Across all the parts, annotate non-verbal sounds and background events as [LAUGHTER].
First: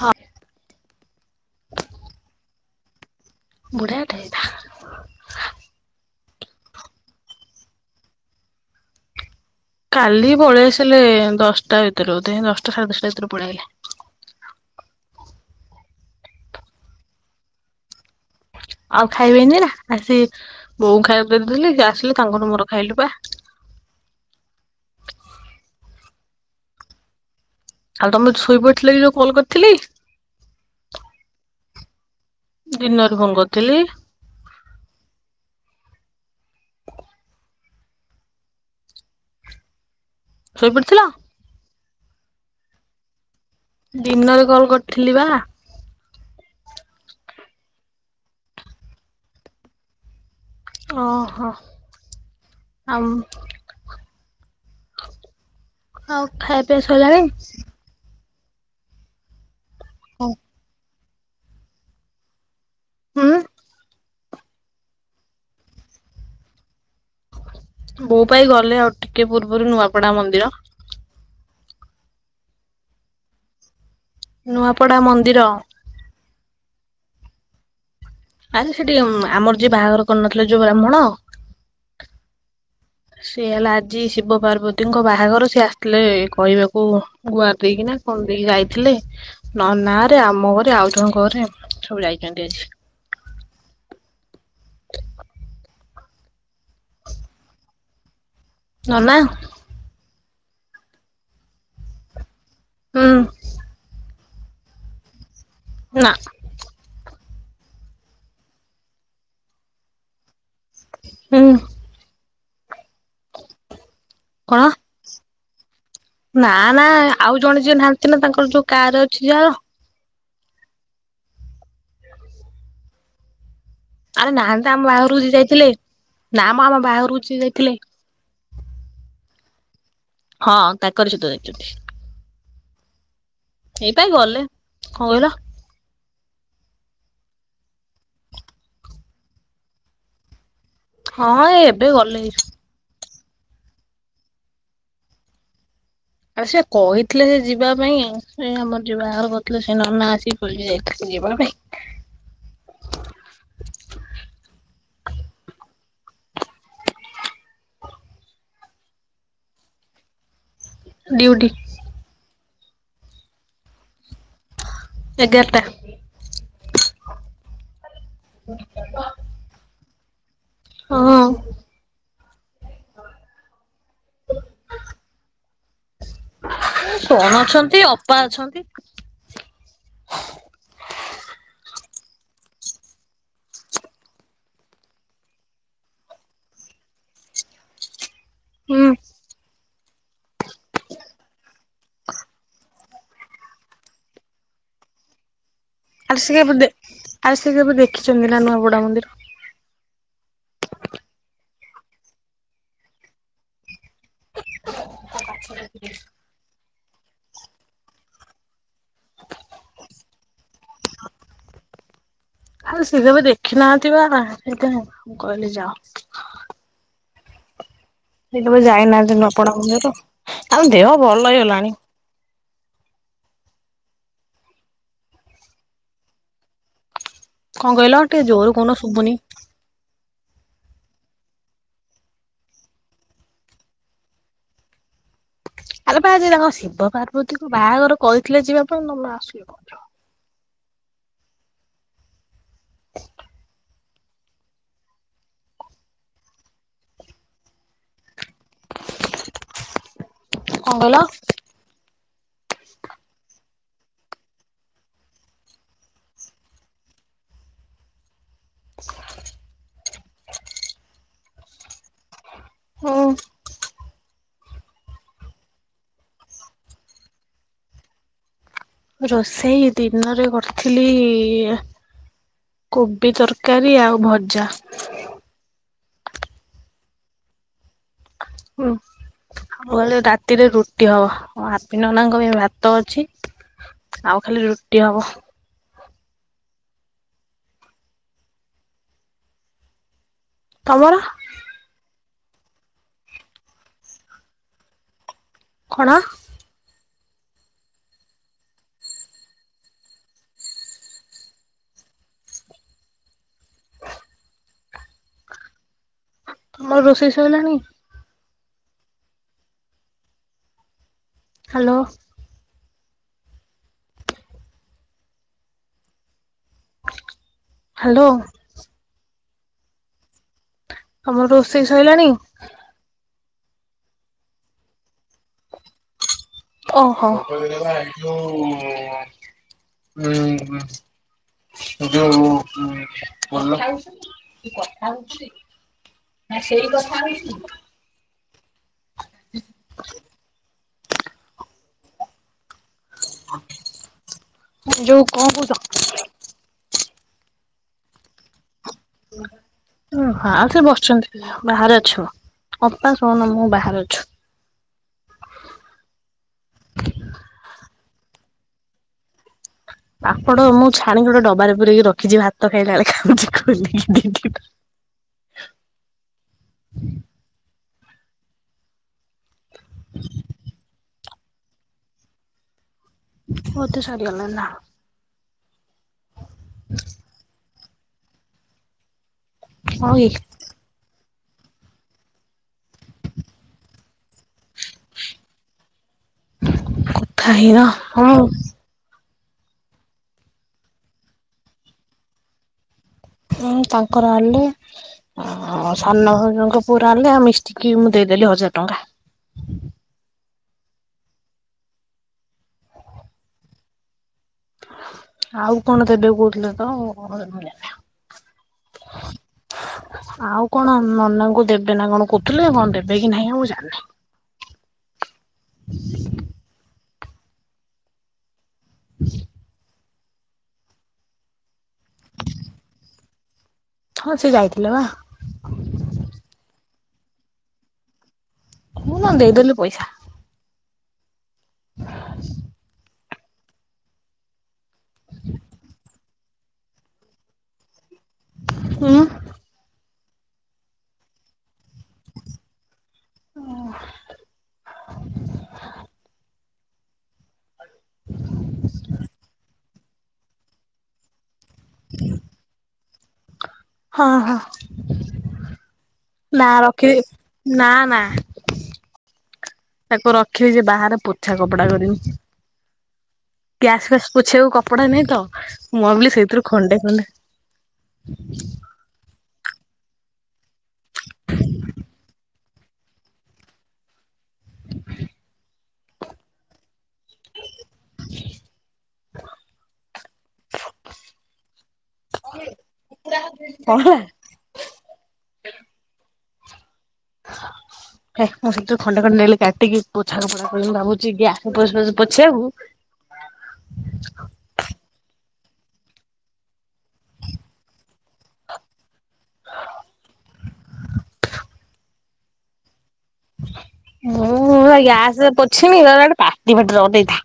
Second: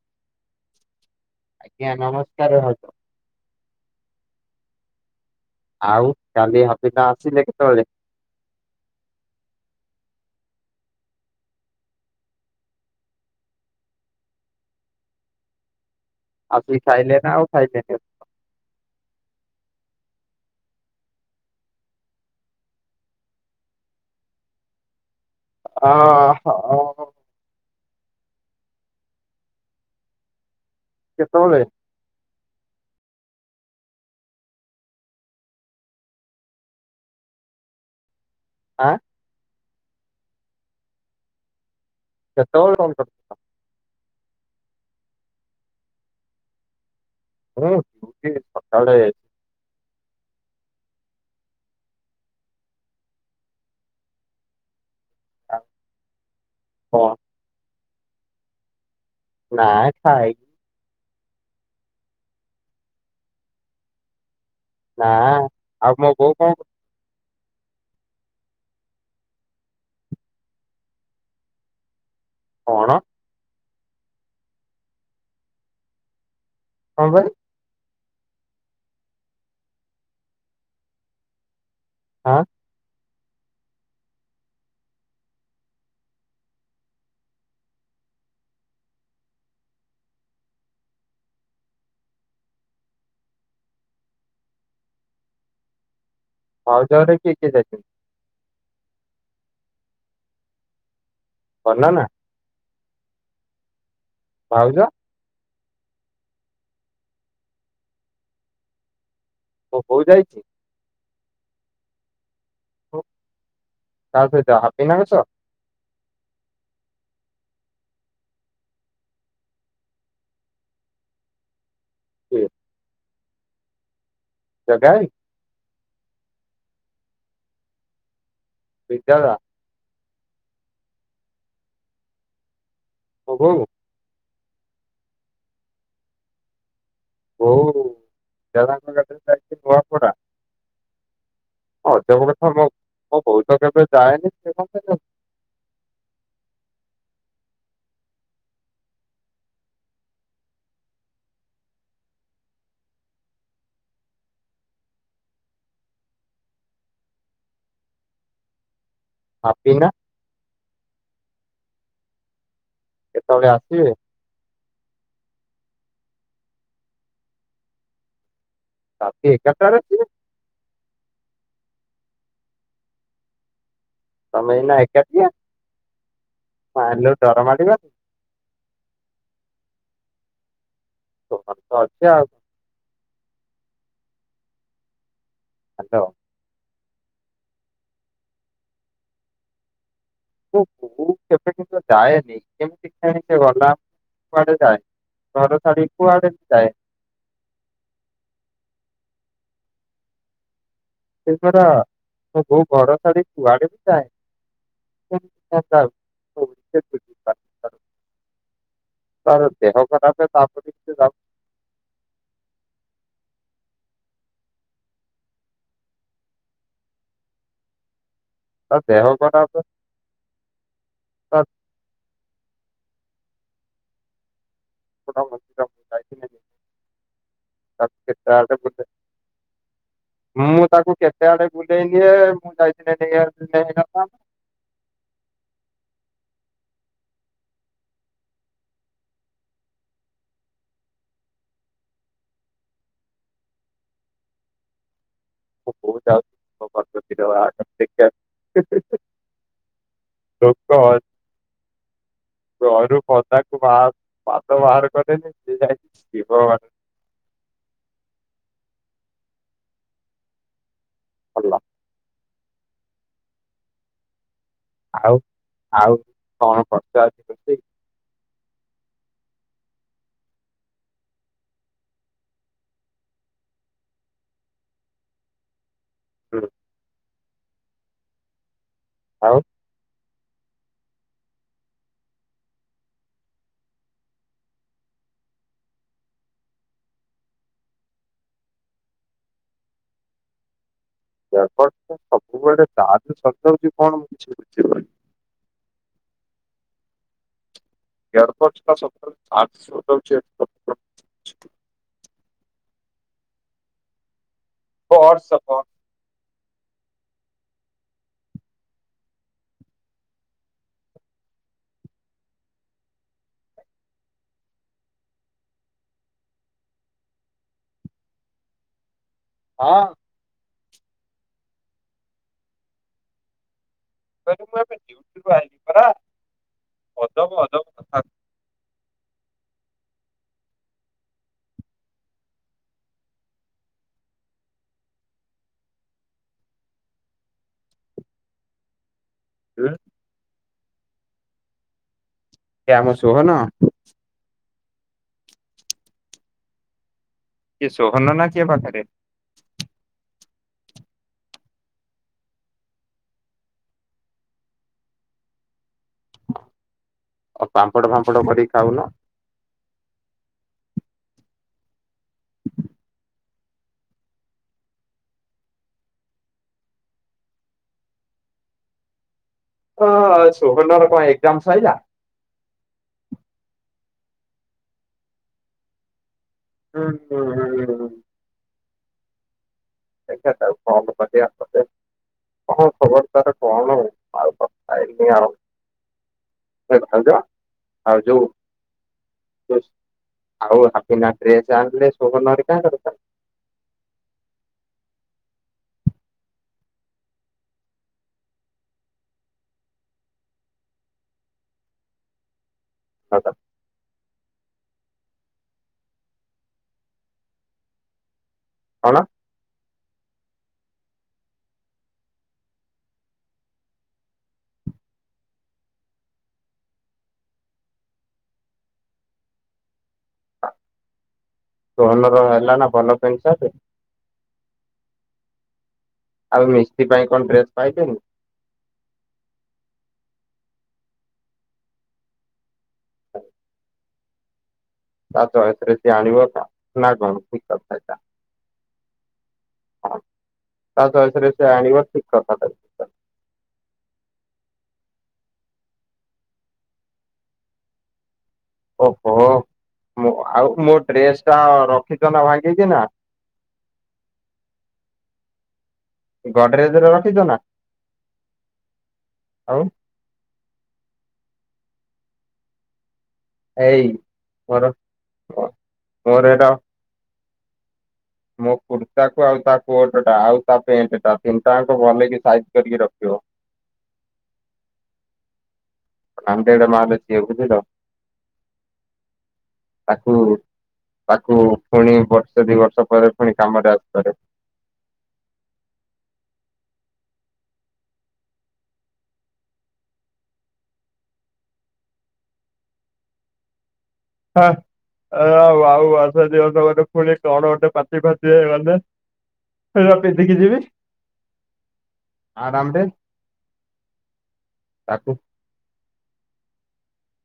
ହଁ। ଆଜ୍ଞା ନମସ୍କାର ଭାଉଜ। ବୁଢ଼ାଟା ହେଇଥା ଆଉ କାଲି [UNINTELLIGIBLE] ଆସିଲେ କେତେବେଳେ? କାଲି ପଳେଇ ଆସିଲେ ଦଶଟା ଭିତରେ ବୋଧ ଦଶଟା ସାଢ଼େ ଦଶଟା ଭିତରେ ପଳେଇ ଆଇଲେ। ଆସିକି ଖାଇଲେ ନା ଆଉ ଖାଇଲେନି? ଆଉ ଖାଇବେନି ନା ଆସି ବୋଉ ଖାଇବାକୁ କରିଦେଲି ଆସିଲି ତାଙ୍କର ମୋର ଖାଇଲୁ ପା। ହ। ଆଉ ତମେ ଶୋଇପଡିଥିଲ କି ଯୋଉ କଲ କରିଥିଲି? କେତବେଲେ? ଦିନରୁ ଫୋନ କରିଥିଲି ଆଁ ଶୋଇପଡିଥିଲ? କେତେବେଳେ କଲ କରଥିଲ? ଦିନରେ କଲ କରିଥିଲି ବା। ଓ ଟିକେ ସକାଳେ ଓହୋ ଆଉ? ଆଉ ଆଉ ଖାଇବା ପିଇଆ କଣ ସରିଲାଣି? ନା ଖାଇନି। ହଁ। ନା ଆଉ ମୋ ବୋଉ କଣ କରୁ ବୋଉ ପାଇଁ ଗଲେ ଆଉ ଟିକେ ପୂର୍ବରୁ ନୂଆପଡା ମନ୍ଦିର। କଣ? ନୂଆପଡା ମନ୍ଦିର। କଣ ପାଇଁ? ଆରେ ସେଠି ଆମର ଯିଏ ବାହାଘର କରୁନଥିଲେ ଯୋଉ ବ୍ରାହ୍ମୁଣ ହଁ। ସେ ହେଲା ଆଜି ଶିବ ପାର୍ବତୀଙ୍କ ବାହାଘର ସିଏ ଆସିଥିଲେ କହିବାକୁ ଗୁଆର ଦେଇକିନା କଣ ଦେଇକି ଯାଇଥିଲେ ନନା ରେ ଆମ ଘରେ ଆଉ ଜଣଙ୍କ ଘରେ ସବୁ ଯାଇଛନ୍ତି ଆଜି। ଭାଉଜ ଘରେ କିଏ କିଏ ଯାଇଛନ୍ତି? ନନା ଭନା ନା? ହଁ। ଭାଉଜା ନା। ହଁ ହଉ ଯାଇଛି। ହୁଁ। ଚାଲ ଯ କଣ ହାପି ନଛ। ନା ନା ଆଉ ଜଣେ ଯିଏ ନାହାନ୍ତି ନା ତାଙ୍କର ଯୋଉ କାର ଅଛି ଯାହାର। ହୁଁ। ଆରେ ନାହାନ୍ତି ତ ଆମ ବାଘରକୁ ଯିଏ ଯାଇଥିଲେ। ନାାମ ଆାମ ବାହାରୁ ଯ ଯାଇଥିଲେ [UNINTELLIGIBLE] ହଁ କା କରିଛ ତଚୁଟି। ମୋ ବୋଉ ଏଇ ପାଗଲେ। ହଉଲା। ହୋ ଦଙ୍କରେ ଯାଇି ନୂଆପଢଡା। ହଁ ଏ ଏବେ ଗଲେ। ମୋ ବୋଉ ତ କେବେ ଯାଏନି ସେ ଆ ସେ କହିଥିଲେ ସେ ଯିବା ପାଇଁ ଆଉ ସେ ଆମର ଯୋଉ ବାହାଘ କରିଥିଲେ ସେ ନନା ଆସି ବଲ ଯାଇଥିଲେ ଯିବା ପାଇଁ ହାପି ନା। ଡିଉଡି। କେତେବେଳେ ଆସିବେ? ଏଗାରଟା। ରାତି ଏଗାର ଟା ରେ ହଁ। ତମେ ଏନା ଏକାଟିଆ ମା ଲୋ କଣ ଡର ଅଛନ୍ତି ମାଡିବନି? ଅପା ଅଛନ୍ତି। ତ ହମ ତ ଅଛେ ଆଉ ଆଛ। ହୁଁ। କେେ [INAUDIBLE] ଯାଏନି କେମିତି କ୍ଷଣିିକ ଗଲା କୁଆଡେ ଯାଏ ଘର ଛାଡି ଆ କୁଆଡେ ସେ ବି କେବେ ଯାଏ ଆ ସେ କେବେ ଦେଖିଛନ୍ତି ନା ନୂଆ ବଡ ମନ୍ଦିର? ସେଥର ବୋଉ ଘର ଛାଡି କୁଆଡେ ବି ଯାଏନି [INAUDIBLE] ତାର ଦେହ ଖରାପ ତାପରେ ତା। ଆଉ ସି ତବେ ଦେଖି ନାହାଥିବା ସେ କହିଲି ଯାଅ। ସେକେବେ ତା ଦେହ ଯାଇନାହାନ୍ତି ନୂଆପଡା ଖରାପ ମନ୍ଦିର ଦେହ ଭଲ ତା ହେଇଗଲାଣି। ୋଟ ମଜିାଇ। [INAUDIBLE] କଣ କହିଲ ଟିକେ ଜୋର କହୁନ ସୁୁଭୁନି। ମୁଁ ତାକୁ କେତେ ଆଡେ ବୁଲେଇ ନିଏ ମୁଁ ଯାଇଥିଲି ନେଇ ନେଇଆସିଥିଲେ ହେଇନଥାନ୍ତା। ଆରେ ବା, ଯେ ତାଙ୍କ ଶିବ ପାର୍ବତୀକୁ ବାହାଘର କହିଥିଲେ ଯିବା ପାଇଁ ତମେ ଆସିଲ କଣ ପାଇଁ। [INAUDIBLE] ମୋ ବୋଉ ଯାଉଛି ଶିବ ପାର୍ବତୀ ର ବାହାଘର ଦେଖିବା ପାଇଁ। ହେ ହେ ହେ ତ କହିଲ? କଣ ଘରୁ ପଦାକୁ ବା ପାଦ ବାହାର କରେନି ସେ ଯାଇଛି ଶିବ ପାର୍ବତୀ [INAUDIBLE] ହାଲୋ ହୁଁ, ଆଉ ଆଉ କଣ କରିଚ ଆଜି ରୋଷେଇ ରୋଷେଇ ଦିନରେ କରିଥିଲି, କୋବି ତରକାରୀ ଆଉ ଭଜା। ହଁ, ହୁଁ ଆଉ ହ ରାତି ରାତିରେ ରୁଟି ହବ, ହାପି ନନାଙ୍କ ପାଇଁ ଭାତ ଅଛି, ଆଉ ଖାଲି ରୁଟି ହବ। ତମର ଏୟାରପୋଡ ଟା ସବୁବେଳେ ଚାର୍ଜ ସରିଯାଉଛି କଣ ମୁଁ ବୁଝିପାରୁନି। କଣ? ଏୟରପୋଡ଼ ଟା ସବୁବେଳେ ଚାର୍ଜ ସରିଯାଉଛି। [UNINTELLIGIBLE] ବ ସବ [INAUDIBLE] ତମର ରୋଷେଇ ସଇଲାଣି? ହାଲୋ। ହାଲୋ। ହଁ, ତମର ରୋଷେଇ ସରିଲାଣି? ରେ ମୁଁ ପରା ଏବେ ଡିଉଟି ଆଇଲି ପରା। ଅଜବ ଅଜବ କଥା ଓହୋ, ହଁ ଯଉ, ହୁଁ, କିଏ ଆମ ଶୋହନ? ଯୋଉ କଣ କହୁଛ? କିଏ ସୋହନ ନା କିଏ ପାଖରେ ଓ ହଁଉ ସେ ବସିଛନ୍ତି, ବାହାରେ ଅଛୁ, ଅପା ସହନ ମୁଁ ବାହାରେ ଅଛୁ ଆଉ ପାମ୍ପଡ ଫାମ୍ପଡ କରିକି ଖାଉନ ପାମ୍ପଡ଼ ମୁଁ ଛାଣିକି, ଗୋଟେ ଡବାରେ ପୁରେଇକି ରଖିଛି ଆଜି ଭାତ ଖାଇଲା ବେଳେ [UNINTELLIGIBLE] ଦି ଦିଟା ହଁ ସହନ ର କଣ କାମ ସଇଲା ମୋର ତ ସରିଗଲା ନା ହୁଁ ହୁଁ ହୁଁ ହଁ ହଁ ହଉ ଏ ଦେଖାଯାଉ କଣ ହବ । କଣ ଖବର ତାର କଣ ଆଉ କଥା ହେଇନି ଆଉ । କଥା ହେଇନା ଆଉ ହଁ ଯୋଉ [UNINTELLIGIBLE] ଆଉ ହାପିନା ଡ୍ରେସେ ଆଣିଲେ ସୋହନ ହରିକା [UNINTELLIGIBLE] ହୁଁ ତାଙ୍କର ଆଣିଲେ ଆ ସାନଭାଉଜଙ୍କ ପୁଅରଆଣିଲେ। ଆଉ ମିଷ୍ଟିକି ମୁଁ ଦେଇଦେଲି ହଜାର ଟଙ୍କା। ହ [UNINTELLIGIBLE] ଆଉ କଣ ଦେବେ କହୁଥିଲେ ତ? କଣ? ଆଉ କଣ ନନାଙ୍କୁ ଦେବେ ନା କଣ କହୁଥିଲେ କଣ ଦେବେ କି ନାହିଁ ଆଉ ଜାଣିନି? ହୁଁ [INAUDIBLE] ଧନର ହେଲା ନା ଭଲ ପେଣ୍ଟ ସାର୍ଟ? ହଁ ସେ ଯାଇଥିଲା ପା। ଆଉ ମିସ୍ତ୍ରୀ ପାଇଁ କଣ ଡ୍ରେସ୍ ପାଇଛନ୍ତି? ମୁଁ ନା ଦେଇଦେଲି ପଇସା। [INAUDIBLE] ତା ଚଏସ ରେ ସିଏ ଆଣିବ ନା କଣ ଠିକ୍ କଥା ଏଇଟା। ହଁ [UNINTELLIGIBLE] ତା ଚଏସରେ ସେ ଆଣିବ। ଶଠିକ କଥାଟ [INAUDIBLE] ମୁଁ ଆଉ ମୋ ଡ୍ରେସ୍ ହଁ ହଁ ନା ଗଡରେଜ ରେ ରଖିଛ ରଖିବ ନା ନା ଆଉ ତାକୁ ରଖିବେଛି ବାହାରେ ପୋଛା କପଡା କରିମି। ଗ୍ୟାସ ଏଇ ଫ୍ୟାସ ପୋଛିଆକୁ ମୋର କପଡା ନାଇଁ ତ ମୁଁ ଭାବିଲି ସେଇଥିରୁ ଖଣ୍ଡେ ଖଣ୍ଡେ ମୁଁ କୁର୍ତ୍ତା ଆଉ ତା କୋଟ ଟା ଆଉ ପେଣ୍ଟ ଟା ନ୍ତାା ଭଲ ଲ କି ସାଇ [INAUDIBLE] କରିକି ରଖଥିବ। [UNINTELLIGIBLE] ତାକୁ ତାକୁ ପୁଣି ବର୍ଷେ ଦି ବର୍ଷ ପରେ ପୁଣି କାମରେ କଣ ହେଲା? ଆସିପାରେ। ହେଁ ମୁଁ ସେଥିରେ ଖଣ୍ଡେ ଖଣ୍ଡେ ନଲି କାଟିକି ପୋଛକୁ ପା ମୁଁ ଭାବୁଛି ଗ୍ୟାସ ପ ପ ପୋଛେଇିବାକୁ । ହେ ଏ ଆଉ ମାସେ ଦିମାସେ ଗନେ ଫୁଣି କଣ ଗୋଟେ ପାଟି ଫାଟି ହେଇଗନେ ହେରା ପିନ୍ଧିକି ଯିବି। ଆରାମରେ। ମୁଁ ଏଆ ତାକୁ ଗ୍ୟାସରେ ପୋଛିମି କହିଲା ଗୋଟେ ପାଟି ଫାଟରେ ଅନ୍ ନେଇଥା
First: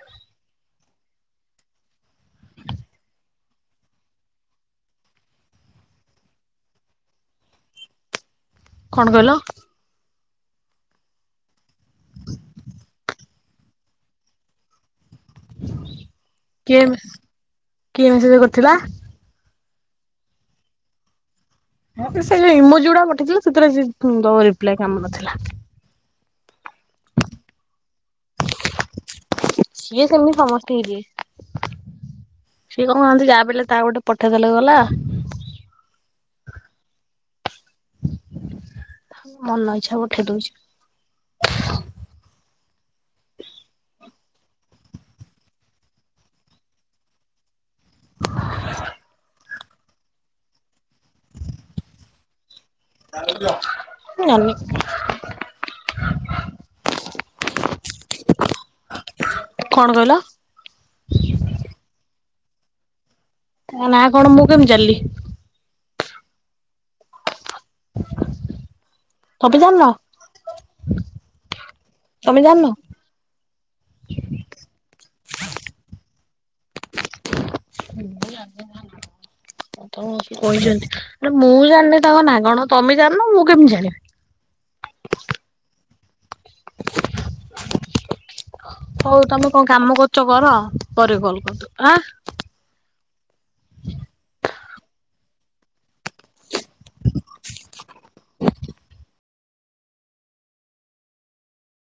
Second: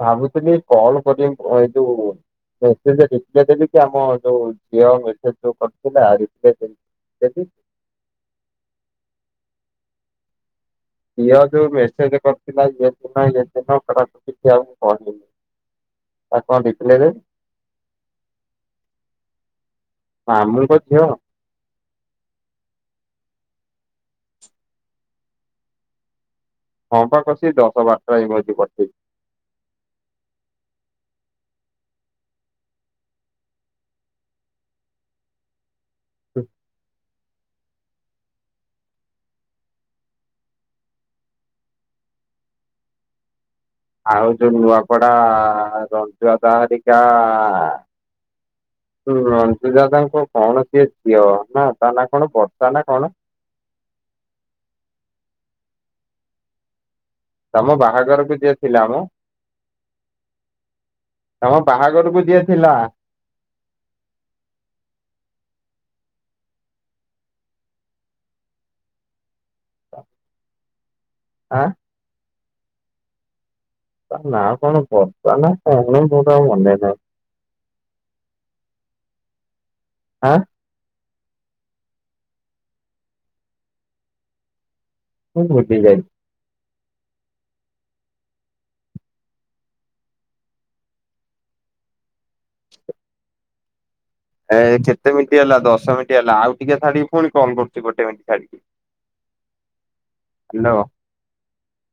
ଭାବୁଥୁଲି କଲ କରିମି ଏ ଯୋଉ ମେସେଜେ ରିଫ୍ରେସେ ଟିକେ ଆମ ଯୋଉ ଝିଅ ମେସେଜ ଯୋଉ କରିଥିଲା ରିଫ୍ରେସେ [UNINTELLIGIBLE] କଣ କହିଲ? ଝିଅ ଯୋଉ ମେସ୍ ସେମତି କରିଥିଲା। [UNINTELLIGIBLE] [INAUDIBLE] ମୁଁ କହିନି। ତାକୁ କଣ କିଏ ରିପ୍ଲାଏ ଦେବି କିଏ ମେସେଜେ କରିଥିଲା? ମାମୁଁଙ୍କ ଝିଅ। ହେ ତ ସେ ଯୋଉ ଇମୋଜିଗୁଡାକ ପଠେଇଥିଲା ସେଥିରେ ସେ ଦବ ରିପ୍ଲାଏ କାମ ନଥିଲା। ହଁ ପା କସିକି ଦଶ ବାର ସିଏ କେମିତି ସମସ୍ତିକି ଦିଏ? ସିଏ କଣ କନ୍ତିକି ଯାପିଲେ ତା ଗୋଟେ ପଠେଇଦେଲେ ଗଲା। ହୁଁ ମନଇଛା ପଠେଇ ଦୋଉଚି। ଆଉ ଯୋଉ ନୂଆପଡା ରଞ୍ଜୁଆଦା ହାରିକା ହୁଁ। [UNINTELLIGIBLE] ଦାଦାଙ୍କ କଣ ସିଏ ଝିଅ ନା ତା ନାଁ କଣ ବ ମୁଁ ଜାଣନି। [INAUDIBLE] ତମ ବାହାଘରକୁ ଯିଏ ଥିଲାମ କଣ କହିଲ? ତମ ବାହାଘରକୁ ଯିଏ ଥିଲା। ତା ନାଁ କଣ ମୁଁ କେମତି ଜାଣିଲି? ତମେ ଜାଣିନ? ଆଁ ତମେ ଜାଣିନ? ତା ନାଁ କଣ ବର୍ଷା ନା କଣ କୋଉଟା ଆଉ ମନେ ନାହିଁ। ମୁଁ ଜାଣିନି ତା ନାଁ କଣ। ତମକୁ ଆଁ କହିଚନ୍ତି ମୁଁ ଜାଣିନି ତାଙ୍କ ନାଁ କଣ ତମେ ଜାଣନ ମୁଁ କେମିତି ଜାଣିବି? ମୁଁ ବୁଝିଗଲି। ହୋଉ ତମେ କଣ କାମ କରୁଚ କର ପରେ କଲ୍ କରଦୋଉ ଆଁ ହ [INAUDIBLE] [UNINTELLIGIBLE] ଏ କେତେ ମିନଟି ହେଲା ଦଶ ମିନଟି ହେଲା ଆଉ ଟିକେ ଛାଡିକି ଫୁଣି କଲ କରୁଚି ଗୋଟେ ମିନଟି ଛାଡିକି ହାଲୋ